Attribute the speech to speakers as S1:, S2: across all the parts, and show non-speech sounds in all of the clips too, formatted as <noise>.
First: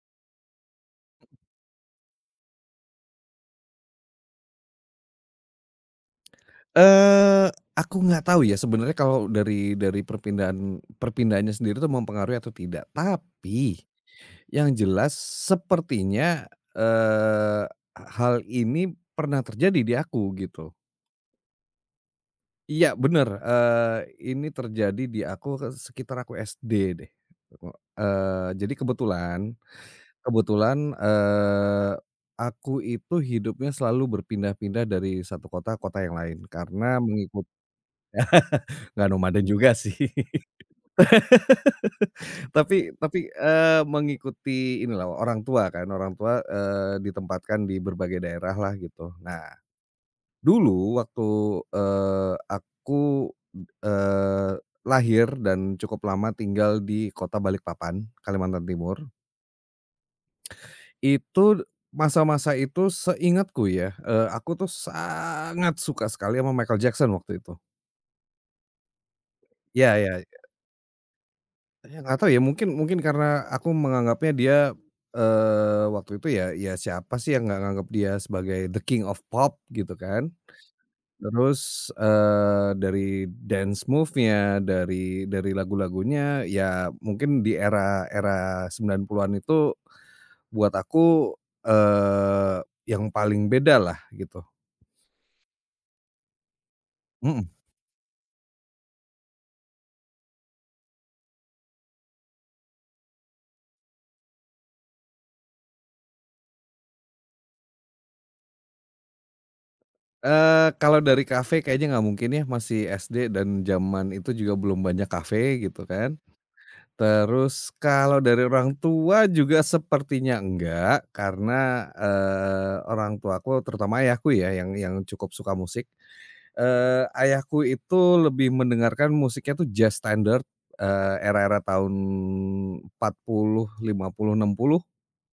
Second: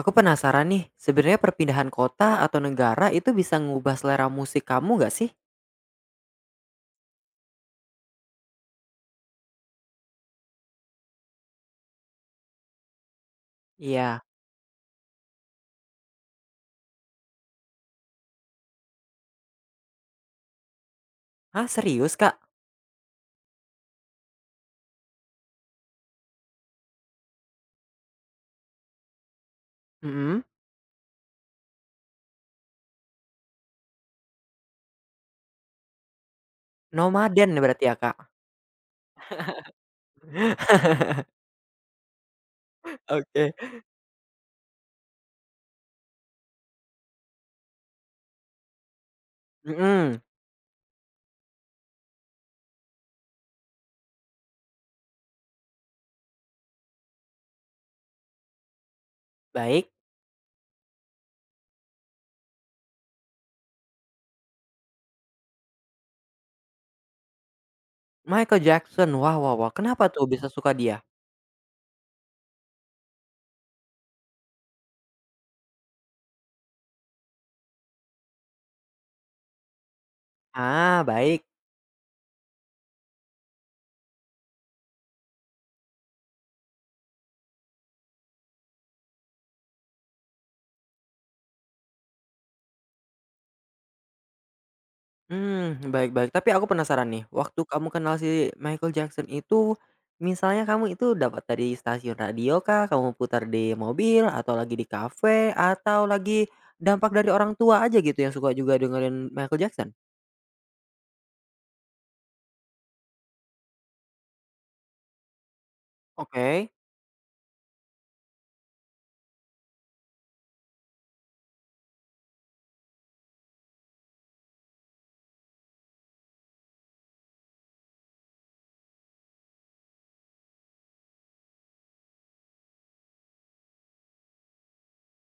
S1: Aku penasaran nih, sebenarnya perpindahan kota atau negara itu bisa ngubah selera musik kamu nggak sih?
S2: Aku nggak tahu ya sebenarnya kalau dari perpindahannya sendiri itu mempengaruhi atau tidak, tapi
S1: Iya.
S2: yang jelas sepertinya, eee, hal ini pernah terjadi di aku gitu.
S1: Ah serius, Kak?
S2: Iya bener. Ini terjadi di aku ke sekitar aku SD deh. Jadi kebetulan
S1: Mhm.
S2: kebetulan, eee, aku itu hidupnya selalu berpindah-pindah dari satu kota ke kota yang lain karena mengikut.
S1: Nomaden berarti ya, Kak?
S2: Nggak nomaden juga sih.
S1: <laughs>
S2: <laughs> Tapi tapi,
S1: Oke.
S2: eee, mengikuti inilah orang tua kan, orang tua, ditempatkan di berbagai daerah lah gitu. Nah,
S1: Mhm,
S2: dulu waktu, aku, eee, lahir dan cukup lama tinggal di kota Balikpapan, Kalimantan Timur.
S1: baik.
S2: Itu masa-masa itu seingatku ya, aku tuh sangat suka sekali sama Michael Jackson waktu itu.
S1: Michael Jackson, wah wah wah,
S2: Ya,
S1: kenapa
S2: ya.
S1: tuh bisa suka dia?
S2: Ya nggak tahu ya, mungkin mungkin karena aku menganggapnya dia, waktu itu ya ya siapa sih yang nggak nganggap dia sebagai the king of pop gitu kan.
S1: Ah, baik.
S2: Terus, dari dance move-nya, dari lagu-lagunya, ya mungkin di era era 90-an itu buat aku, eee, yang paling beda lah gitu,
S1: Mmm, baik baik. Tapi aku penasaran nih,
S2: mhm.
S1: waktu kamu kenal si Michael Jackson itu, misalnya kamu itu dapat dari stasiun radio kah, kamu putar di mobil, atau lagi di kafe, atau lagi dampak dari orang tua aja gitu yang suka juga dengerin Michael Jackson?
S2: Kalau dari kafe kayaknya nggak mungkin ya, masih SD dan zaman itu juga belum banyak kafe gitu kan.
S1: Oke.
S2: Terus kalau dari orang tua juga sepertinya enggak, karena, orang tuaku terutama ayahku ya yang cukup suka musik. Ayahku itu lebih mendengarkan musiknya tuh jazz standard, era-era tahun empat puluh lima puluh enam puluh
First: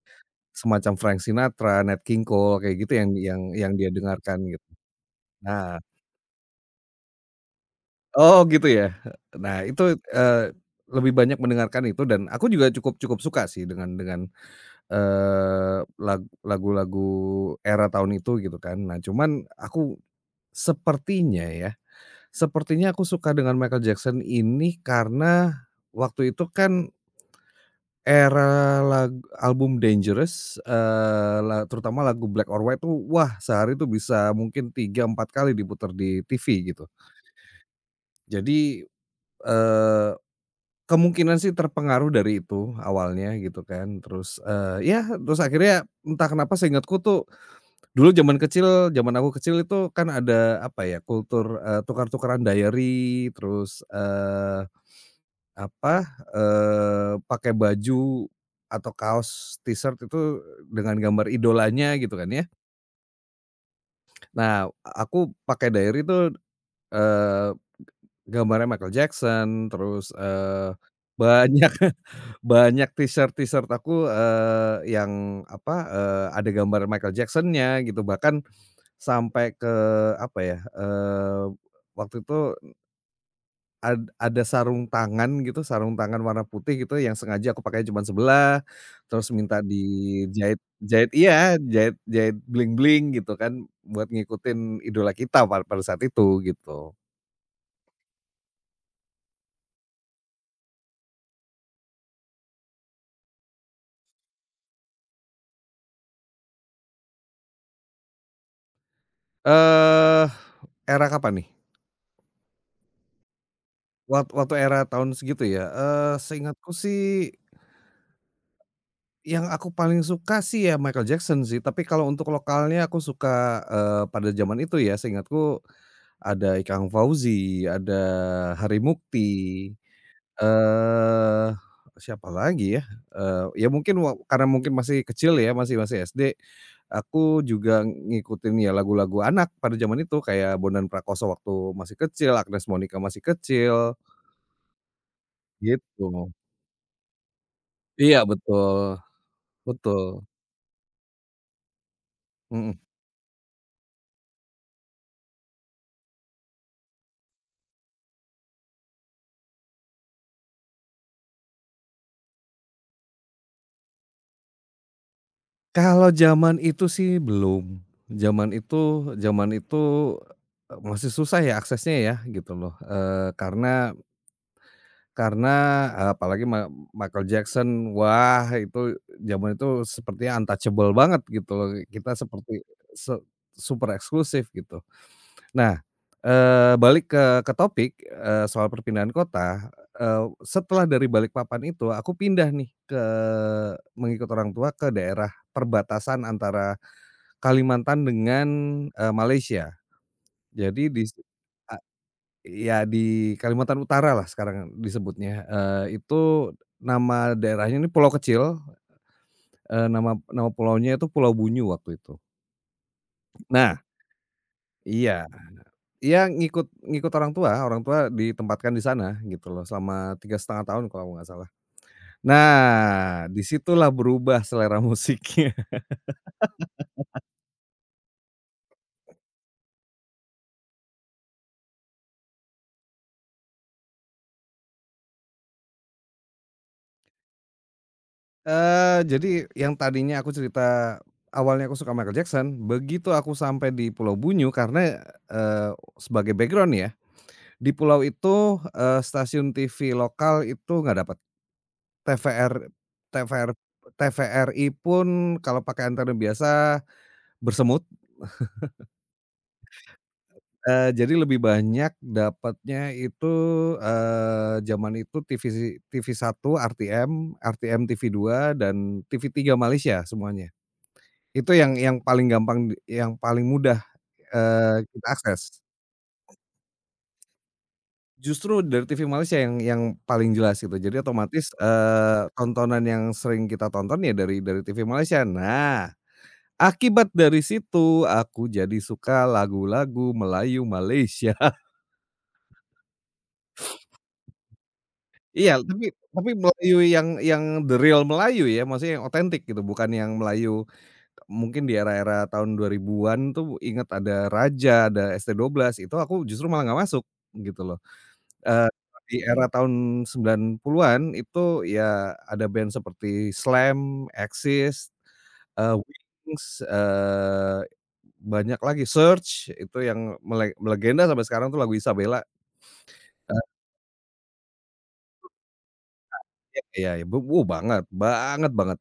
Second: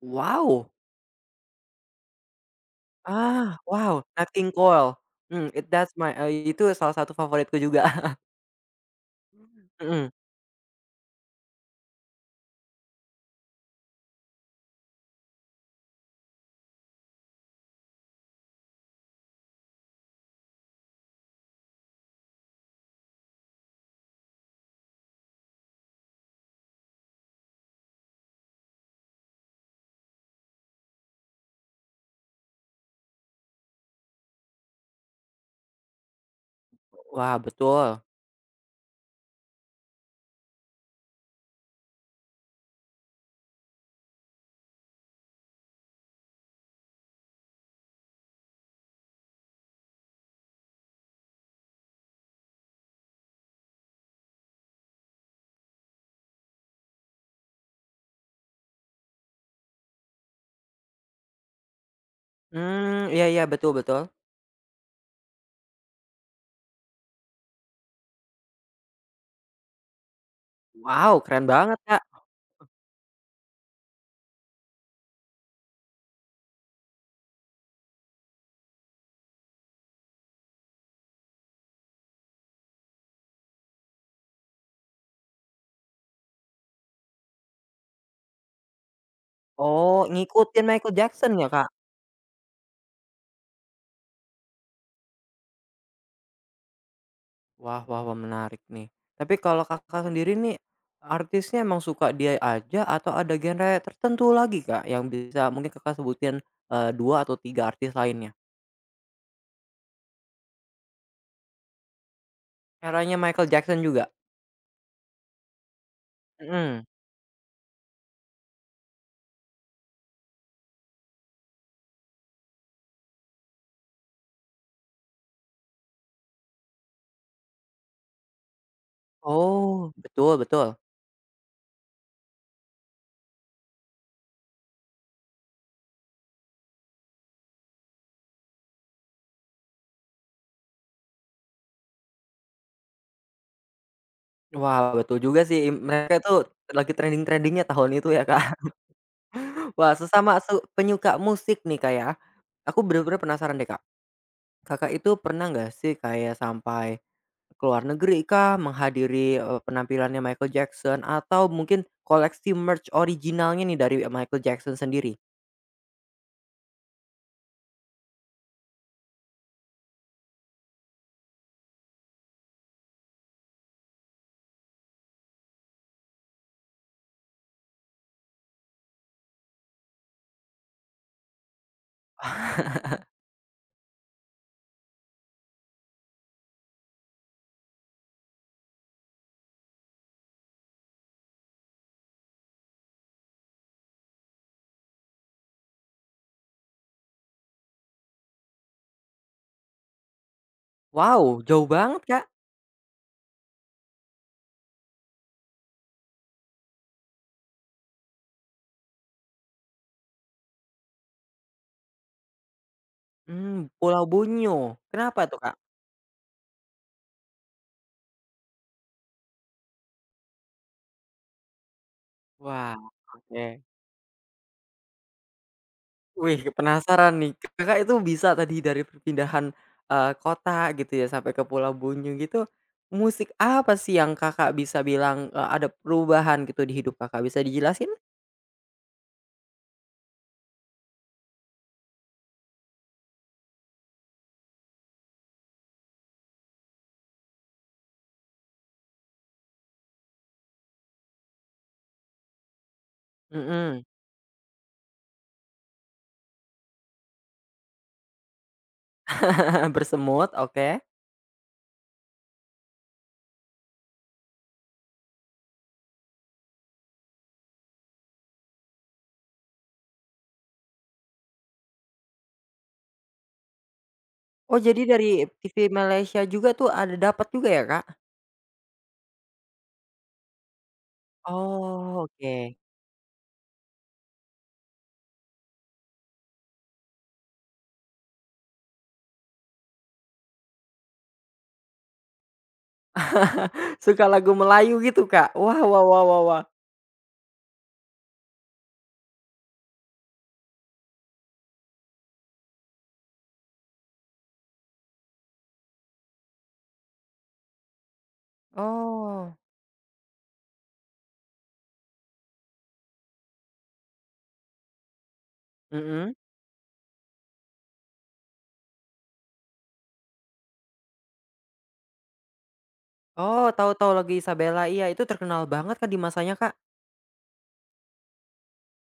S1: Wow!
S2: semacam Frank Sinatra, Nat King Cole kayak gitu yang yang
S1: Ah,
S2: yang dia
S1: wow, Nat
S2: dengarkan
S1: King
S2: gitu.
S1: Cole. Mmm, it
S2: Nah,
S1: that's my itu salah satu favoritku juga. <laughs>
S2: oh gitu ya? Nah itu,
S1: Mhm.
S2: lebih banyak mendengarkan itu dan aku juga cukup cukup suka sih dengan Eee, lag lagu-lagu era tahun itu gitu kan. Nah cuman aku sepertinya ya, sepertinya aku suka dengan Michael Jackson ini karena waktu itu kan era lag album Dangerous, eee, la terutama lagu Black or White tuh wah sehari tuh bisa mungkin 3 4 kali diputar di TV gitu.
S1: Wah, betul.
S2: Jadi, eee, kemungkinan sih terpengaruh dari itu awalnya gitu kan. Terus, ya terus akhirnya entah kenapa seingatku tuh dulu zaman kecil, zaman aku kecil itu kan ada apa ya, kultur, tukar-tukaran diary, terus, apa, pakai baju atau kaos T-shirt itu dengan gambar idolanya gitu kan ya.
S1: Mmm, iya iya, betul betul.
S2: Nah, aku pakai diary itu, eee, gambarnya Michael Jackson, terus,
S1: Wow, keren
S2: banyak
S1: banget, Kak.
S2: <laughs> banyak T-shirt aku, yang apa, ada gambar Michael Jackson-nya gitu, bahkan sampai ke apa ya, waktu itu ada sarung tangan gitu, sarung tangan warna putih gitu yang sengaja aku pakainya cuman sebelah, terus minta
S1: Oh,
S2: dijahit
S1: ngikutin Michael
S2: jahit,
S1: Jackson ya,
S2: iya,
S1: Kak?
S2: jahit jahit bling-bling gitu kan, buat ngikutin idola kita pada saat itu gitu.
S1: Wah wah wah, menarik nih. Tapi kalau Kakak sendiri nih, artisnya emang suka dia aja atau ada genre tertentu lagi, Kak, yang bisa mungkin Kakak sebutin, 2 atau 3 artis lainnya?
S2: Eee, era kapan nih?
S1: Eranya Michael Jackson juga?
S2: Waktu era tahun segitu ya? Seingatku
S1: Mhm.
S2: sih yang aku paling suka sih ya Michael Jackson sih, tapi kalau untuk lokalnya aku suka, pada zaman itu ya seingatku ada Ikang Fauzi, ada Hari Mukti,
S1: Oh. Betul betul.
S2: eee, siapa lagi ya, ya mungkin karena mungkin masih kecil ya, masih masih SD, aku juga ngikutin ya lagu-lagu anak pada zaman itu, kayak Bondan Prakoso waktu masih kecil, Agnes Monica masih kecil,
S1: Wah, betul juga sih, mereka
S2: gitu.
S1: tuh lagi trending trendingnya tahun itu
S2: Iya,
S1: ya, Kak.
S2: betul
S1: <laughs> Wah,
S2: betul,
S1: sesama penyuka musik nih, Kak, ya. Aku
S2: mhm.
S1: bener-bener penasaran deh, Kak. Kakak itu pernah nggak sih kayak sampai ke luar negeri kah, menghadiri, penampilannya Michael Jackson, atau mungkin koleksi merch originalnya nih dari Michael Jackson sendiri?
S2: Kalau zaman itu sih belum, zaman itu zaman itu, masih susah ya aksesnya ya, gitu loh, eee, karena, eee, apalagi Michael Jackson, wah itu zaman itu sepertinya untouchable banget gitu loh, kita seperti se super eksklusif gitu. Nah, balik ke topik, soal perpindahan kota. Setelah dari Balikpapan itu aku pindah nih mengikut orang tua ke daerah perbatasan antara Kalimantan dengan, Malaysia. Jadi di si
S1: Wow, jauh banget, Kak.
S2: Ya di Kalimantan Utara lah sekarang disebutnya, itu nama daerahnya ini pulau kecil, nama nama pulaunya itu Pulau Bunyu waktu itu.
S1: Mmm,
S2: Nah,
S1: Pulau Bunyu.
S2: iya,
S1: Kenapa tuh, Kak?
S2: iya, ngikut ngikut orang tua ditempatkan di sana gitu loh selama 3,5 tahun kalau nggak salah.
S1: Wah,
S2: Nah,
S1: oke.
S2: disitulah berubah selera musiknya. <laughs>
S1: Wih, penasaran nih. Kakak itu bisa tadi dari perpindahan, kota gitu ya sampai ke Pulau Bunyu gitu, musik apa sih yang Kakak bisa bilang, ada perubahan gitu di hidup Kakak, bisa dijelasin?
S2: Jadi yang tadinya aku cerita awalnya aku suka Michael Jackson, begitu aku sampai di Pulau Bunyu karena, eee, sebagai background ya. Di pulau itu, stasiun TV lokal itu nggak dapat, TVR TVR
S1: Mhm.
S2: TVRI pun kalau pakai antena biasa bersemut,
S1: <laughs> Bersemut, oke.
S2: jadi lebih banyak dapatnya itu, zaman itu tv satu RTM, RTM tv dua dan tv tiga Malaysia semuanya. Itu yang paling gampang, yang paling mudah,
S1: Oh jadi
S2: kita
S1: dari
S2: akses.
S1: TV Malaysia juga tuh ada dapat juga ya, Kak?
S2: Justru dari TV Malaysia yang paling jelas gitu. Jadi otomatis,
S1: Oh, oke.
S2: tontonan yang sering kita tonton ya dari TV Malaysia. Nah, akibat dari situ aku jadi suka lagu-lagu Melayu Malaysia. <laughs>
S1: <laughs> Suka lagu Melayu gitu, Kak?
S2: Iya,
S1: Wah wah
S2: tapi
S1: wah wah
S2: tapi
S1: wah.
S2: Melayu yang the real Melayu ya, maksudnya yang otentik gitu, bukan yang Melayu mungkin di era-era tahun 2000-an tuh inget ada Raja, ada ST12, itu aku justru malah nggak masuk, gitu loh. Eee, di
S1: Oh.
S2: era tahun 90-an itu ya ada band seperti Slam, Axis, eee,
S1: Mhm.
S2: Wings, banyak lagi, Search itu yang melegenda sampai sekarang tuh lagu Isabella. eee,
S1: Oh, tahu tahu lagi Isabella, iya itu terkenal banget kan di masanya, Kak.
S2: iya iya, iya, wuh banget, banget banget.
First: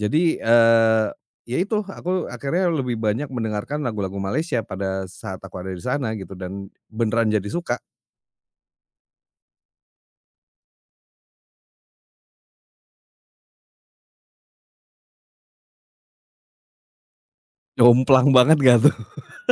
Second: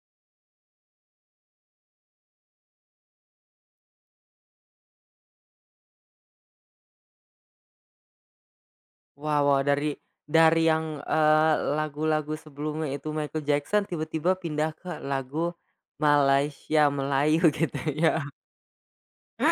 S2: Jadi, ya itu aku akhirnya lebih banyak mendengarkan lagu-lagu Malaysia pada saat aku ada di sana gitu dan beneran jadi suka.
S1: Wah wah dari yang, lagu-lagu sebelumnya itu Michael Jackson tiba-tiba pindah ke lagu Malaysia Melayu <laughs> gitu ya.
S2: Jomplang banget nggak tuh?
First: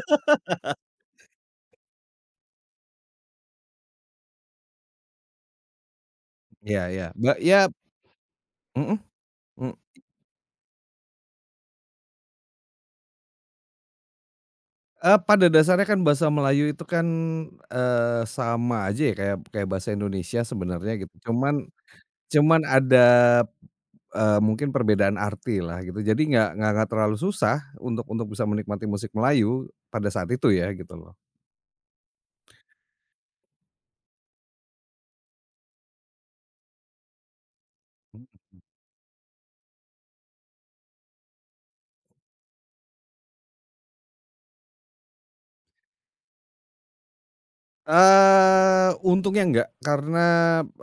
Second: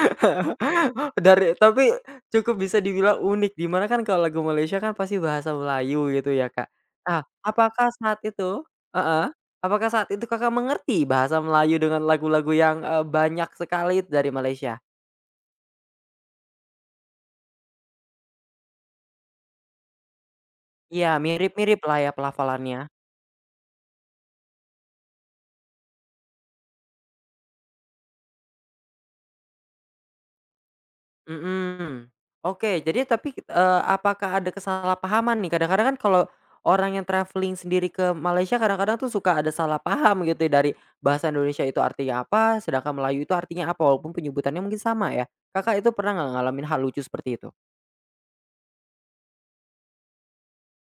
S1: <laughs> Dari tapi cukup bisa dibilang unik, di mana kan kalau lagu Malaysia kan pasti bahasa Melayu gitu ya, Kak.
S2: Iya iya,
S1: Ah
S2: ya,
S1: apakah saat itu
S2: mhm
S1: heeh,
S2: mhm.
S1: apakah saat itu Kakak mengerti bahasa Melayu dengan lagu-lagu yang, banyak sekali dari Malaysia?
S2: Pada dasarnya kan bahasa Melayu itu kan, sama aja ya kayak kayak bahasa Indonesia sebenarnya
S1: Iya,
S2: gitu. Cuman
S1: mirip-mirip lah ya
S2: cuman
S1: pelafalannya.
S2: ada, mungkin perbedaan arti lah gitu. Jadi nggak terlalu susah untuk bisa menikmati musik Melayu pada saat itu ya gitu loh.
S1: Mhm. Oke, jadi tapi, apakah ada kesalahpahaman nih? Kadang-kadang kan kalau orang yang traveling sendiri ke Malaysia kadang-kadang tuh suka ada salah paham gitu ya, dari bahasa Indonesia itu artinya apa, sedangkan Melayu itu artinya apa, walaupun penyebutannya mungkin sama ya. Kakak itu pernah nggak ngalamin hal lucu seperti itu?
S2: Untungnya enggak karena,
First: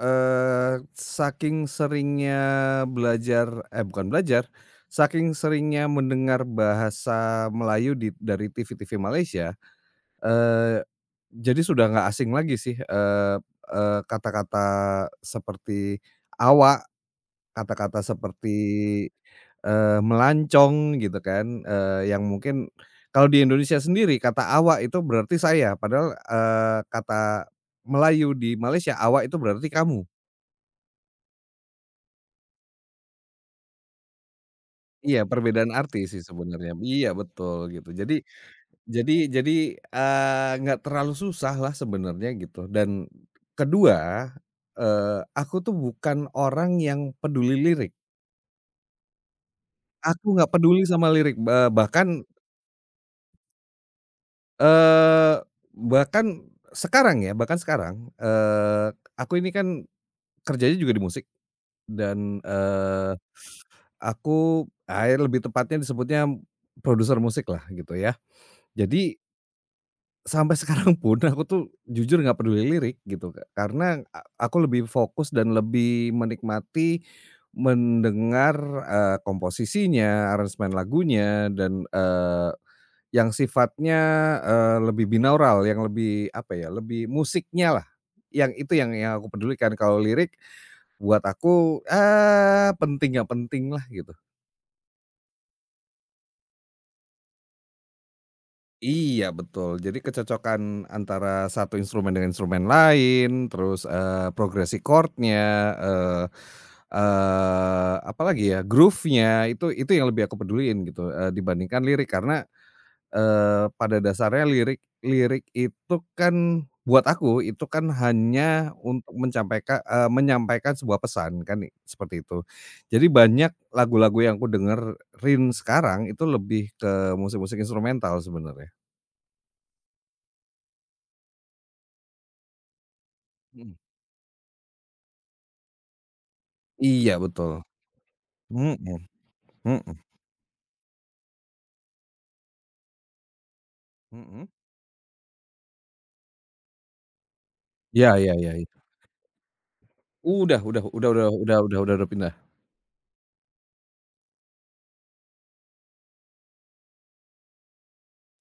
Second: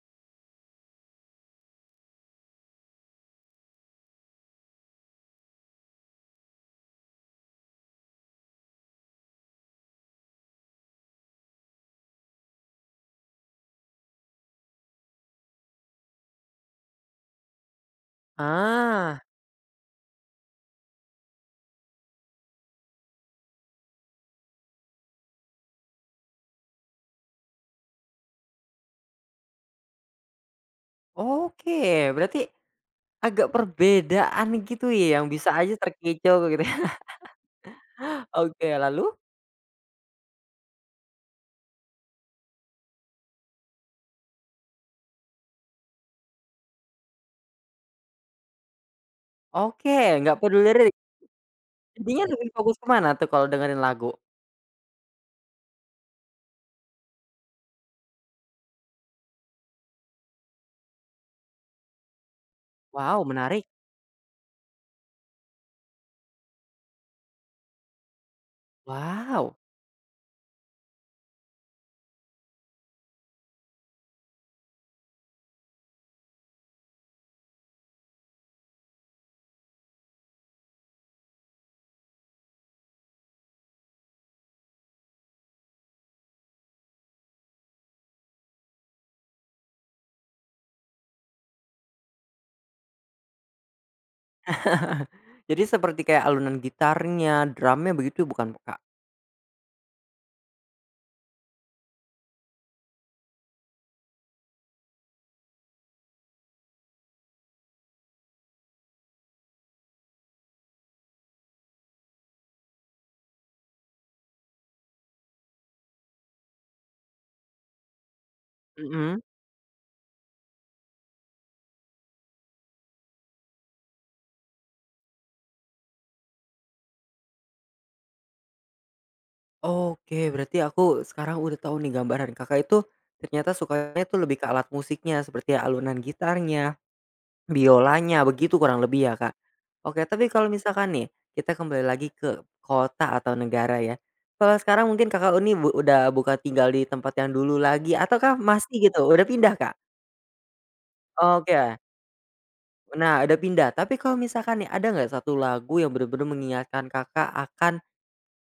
S2: saking seringnya belajar, eh, bukan belajar, saking seringnya mendengar bahasa Melayu dari TV-TV Malaysia. eee Jadi sudah nggak asing lagi sih. Eee eee, Kata-kata seperti awak, kata-kata seperti,
S1: Ah,
S2: melancong gitu kan, yang mungkin kalau di Indonesia sendiri kata awak itu berarti saya, padahal, kata Melayu di Malaysia awak itu berarti kamu.
S1: oke. Berarti agak perbedaan gitu ya,
S2: Iya
S1: yang bisa
S2: perbedaan
S1: aja
S2: arti sih
S1: terkecoh gitu
S2: sebenarnya.
S1: ya.
S2: Iya betul gitu. Jadi
S1: <laughs> Oke, lalu?
S2: Jadi jadi, eee, nggak terlalu susah lah sebenarnya gitu dan kedua, aku tuh bukan orang yang peduli lirik.
S1: Oke,
S2: Aku
S1: nggak
S2: nggak
S1: peduli
S2: peduli
S1: lirik.
S2: sama lirik, bahkan,
S1: Jadinya lebih fokus ke mana tuh kalau dengerin lagu?
S2: eee, bahkan sekarang ya, bahkan sekarang, eee, aku ini kan kerjanya juga di musik dan,
S1: Wow, menarik.
S2: ya lebih tepatnya disebutnya produser musik lah gitu ya. Jadi
S1: Wow.
S2: sampai sekarang pun <laughs> aku tuh jujur nggak peduli lirik gitu, Kak, karena aku lebih fokus dan lebih menikmati mendengar, komposisinya, aransemen lagunya dan, yang sifatnya, lebih binaural, yang lebih apa ya, lebih musiknya lah. Yang itu yang aku pedulikan. Kalau lirik buat aku, penting nggak penting lah gitu.
S1: Jadi seperti kayak alunan gitarnya, drumnya begitu ya, bukan, Kak?
S2: Iya betul, jadi kecocokan antara satu instrumen dengan instrumen lain, terus, progresi chord-nya, apalagi ya, groove-nya, itu yang lebih aku peduliin gitu, dibandingkan lirik. Karena, pada dasarnya lirik lirik itu kan buat aku, itu kan hanya untuk
S1: Mhm.
S2: menyampaikan sebuah pesan kan, seperti itu. Jadi banyak lagu-lagu yang aku dengerin sekarang, itu lebih ke musik-musik instrumental sebenarnya.
S1: Oke, berarti aku sekarang udah tahu nih gambaran Kakak itu ternyata
S2: Mhm.
S1: sukanya tuh lebih ke alat musiknya seperti alunan gitarnya,
S2: Iya betul,
S1: biolanya, begitu kurang
S2: mhm
S1: lebih ya, Kak?
S2: mhm
S1: Oke, tapi kalau misalkan nih kita kembali lagi ke kota atau negara ya.
S2: mhm,
S1: Kalau sekarang mungkin Kakak ini udah bukan tinggal di tempat yang dulu lagi
S2: iya iya
S1: ataukah
S2: iya iya,
S1: masih gitu, udah pindah, Kak? Oke.
S2: udah pindah.
S1: Nah, udah pindah. Tapi kalau misalkan nih, ada nggak satu lagu yang bener-bener mengingatkan Kakak akan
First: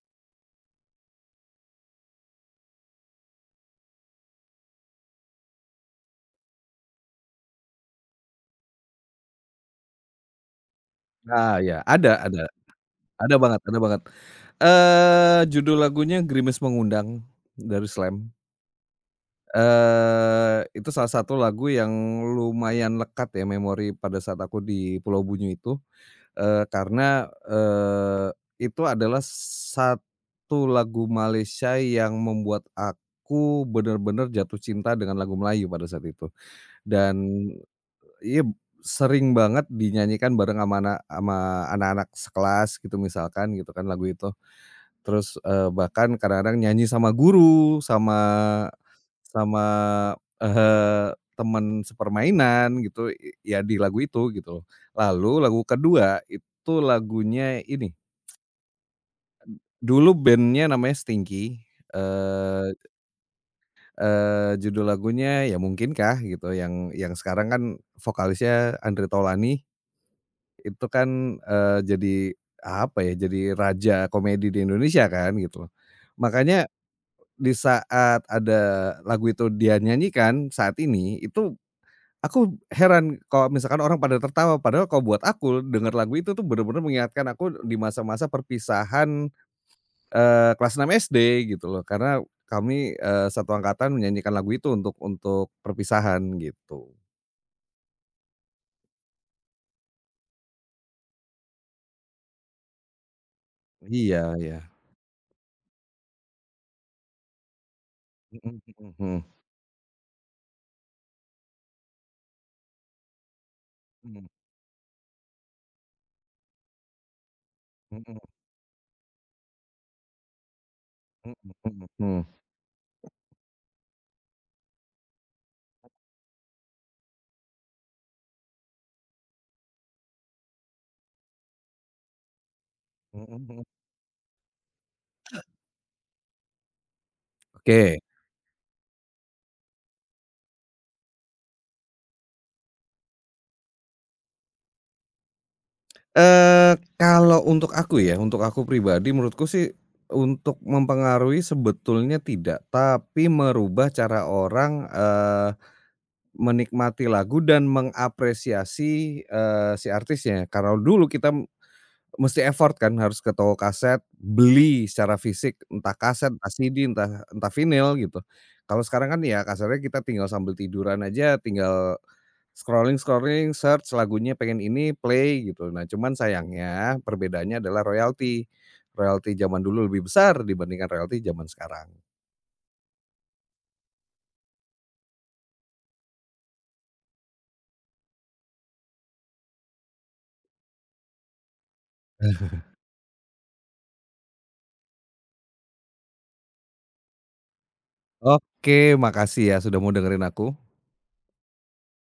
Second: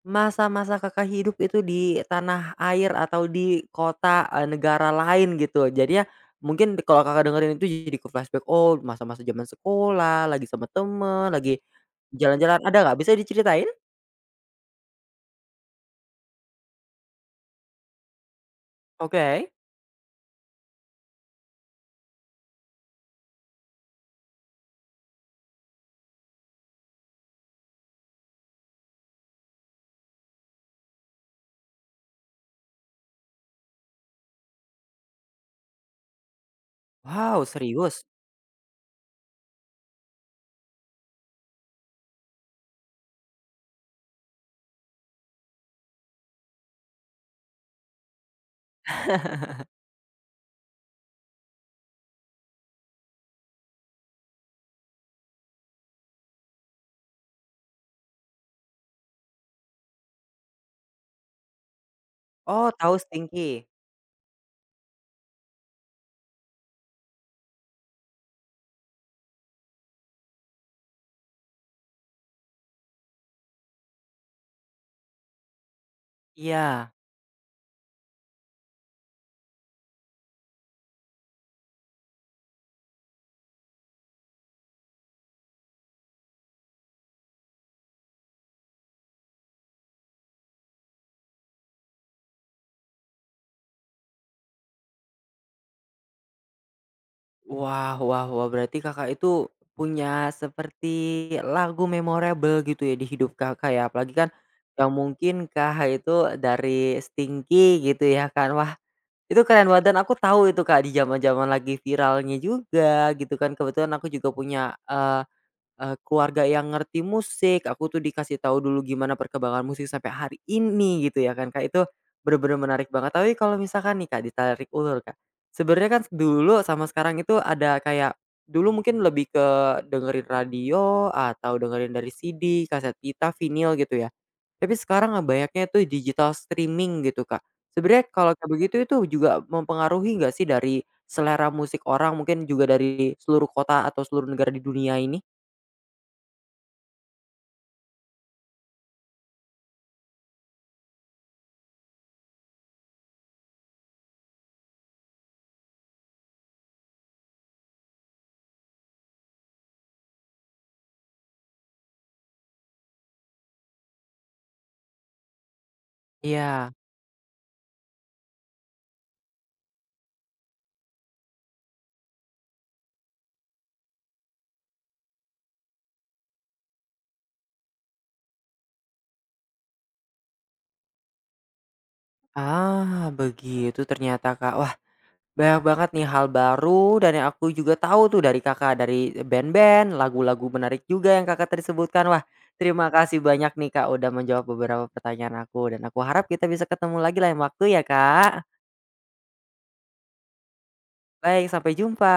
S1: masa-masa Kakak hidup itu di tanah air atau di kota, negara lain gitu? Jadinya mungkin kalau Kakak dengerin itu jadi ke-flashback, oh masa-masa zaman sekolah, lagi sama temen,
S2: Nah
S1: lagi
S2: ya,
S1: jalan-jalan, ada nggak? Bisa diceritain?
S2: ada banget, judul lagunya Gerimis Mengundang dari Slam.
S1: Oke.
S2: Itu salah satu lagu yang lumayan lekat ya memori pada saat aku di Pulau Bunyu itu, karena, itu adalah satu lagu Malaysia yang membuat aku bener-bener jatuh cinta dengan lagu Melayu pada saat itu.
S1: Wow,
S2: Dan
S1: serius?
S2: iya sering banget dinyanyikan bareng sama anak-anak sekelas gitu misalkan gitu kan lagu itu. Terus, bahkan kadang-kadang nyanyi sama guru, sama sama, eee, teman sepermainan gitu, ya di lagu itu gitu. Lalu lagu kedua itu lagunya ini, dulu bandnya namanya Stinky. Eee
S1: Oh, tahu Stinky?
S2: eee, Judul lagunya "Ya Mungkinkah" gitu yang sekarang kan vokalisnya Andre Taulany. Itu kan, jadi apa ya, jadi raja komedi di Indonesia kan gitu loh. Makanya
S1: Iya.
S2: di saat ada lagu itu dia nyanyikan saat ini, itu aku heran kalau misalkan orang pada tertawa, padahal kalau buat aku denger lagu itu tuh bener-bener mengingatkan aku di masa-masa perpisahan, kelas 6 SD gitu loh, karena kami, satu angkatan menyanyikan lagu itu untuk perpisahan gitu.
S1: Wah wah wah, berarti Kakak itu punya seperti lagu memorable gitu ya di hidup Kakak ya, apalagi kan
S2: Iya ya,
S1: yang mungkin Kakak itu dari Stinky gitu ya kan. Wah,
S2: mhm,
S1: itu keren banget dan aku tahu itu Kak, di zaman-zaman lagi viralnya juga gitu kan, kebetulan aku
S2: mhm.
S1: juga punya, eh, keluarga yang ngerti musik, aku tuh
S2: Mhm mhm
S1: dikasih tahu dulu gimana perkembangan musik sampai hari ini gitu
S2: mhm
S1: ya kan, Kak,
S2: mhm
S1: itu
S2: mhm.
S1: bener-bener menarik banget. Tapi kalau misalkan nih, Kak, ditarik ulur, Kak, sebenarnya kan dulu sama sekarang itu ada kayak dulu mungkin lebih ke dengerin radio atau dengerin dari CD, kaset pita,
S2: Mhm mhm.
S1: vinil gitu ya. Tapi sekarang banyaknya tuh digital streaming gitu, Kak.
S2: Oke.
S1: Sebenarnya kalau kayak begitu itu juga mempengaruhi nggak sih dari selera musik orang mungkin juga dari seluruh kota atau seluruh negara di dunia ini?
S2: eee, Kalau untuk aku ya, untuk aku pribadi menurutku sih untuk mempengaruhi sebetulnya tidak, tapi merubah cara orang, menikmati lagu dan mengapresiasi, si artisnya. Kalau dulu kita mesti effort kan, harus ke toko kaset, beli secara fisik, entah kaset, entah
S1: Iya.
S2: CD, entah entah vinil gitu. Kalau sekarang kan ya kasarnya kita tinggal sambil tiduran aja, tinggal Scrolling scrolling, search lagunya pengen ini, play gitu. Nah, cuman sayangnya perbedaannya adalah royalti. Royalti zaman dulu lebih besar dibandingkan royalti zaman sekarang.
S1: Ah, begitu ternyata, Kak. Wah, banyak banget nih hal baru dan yang aku juga tahu tuh dari Kakak, dari band-band, lagu-lagu menarik juga yang Kakak tadi sebutkan. Wah,
S2: Nah.
S1: terima kasih banyak nih, Kak, udah menjawab beberapa pertanyaan aku dan aku harap kita bisa ketemu lagi lain waktu ya, Kak.
S2: Oke, makasih ya sudah mau dengerin aku.
S1: Baik, sampai jumpa.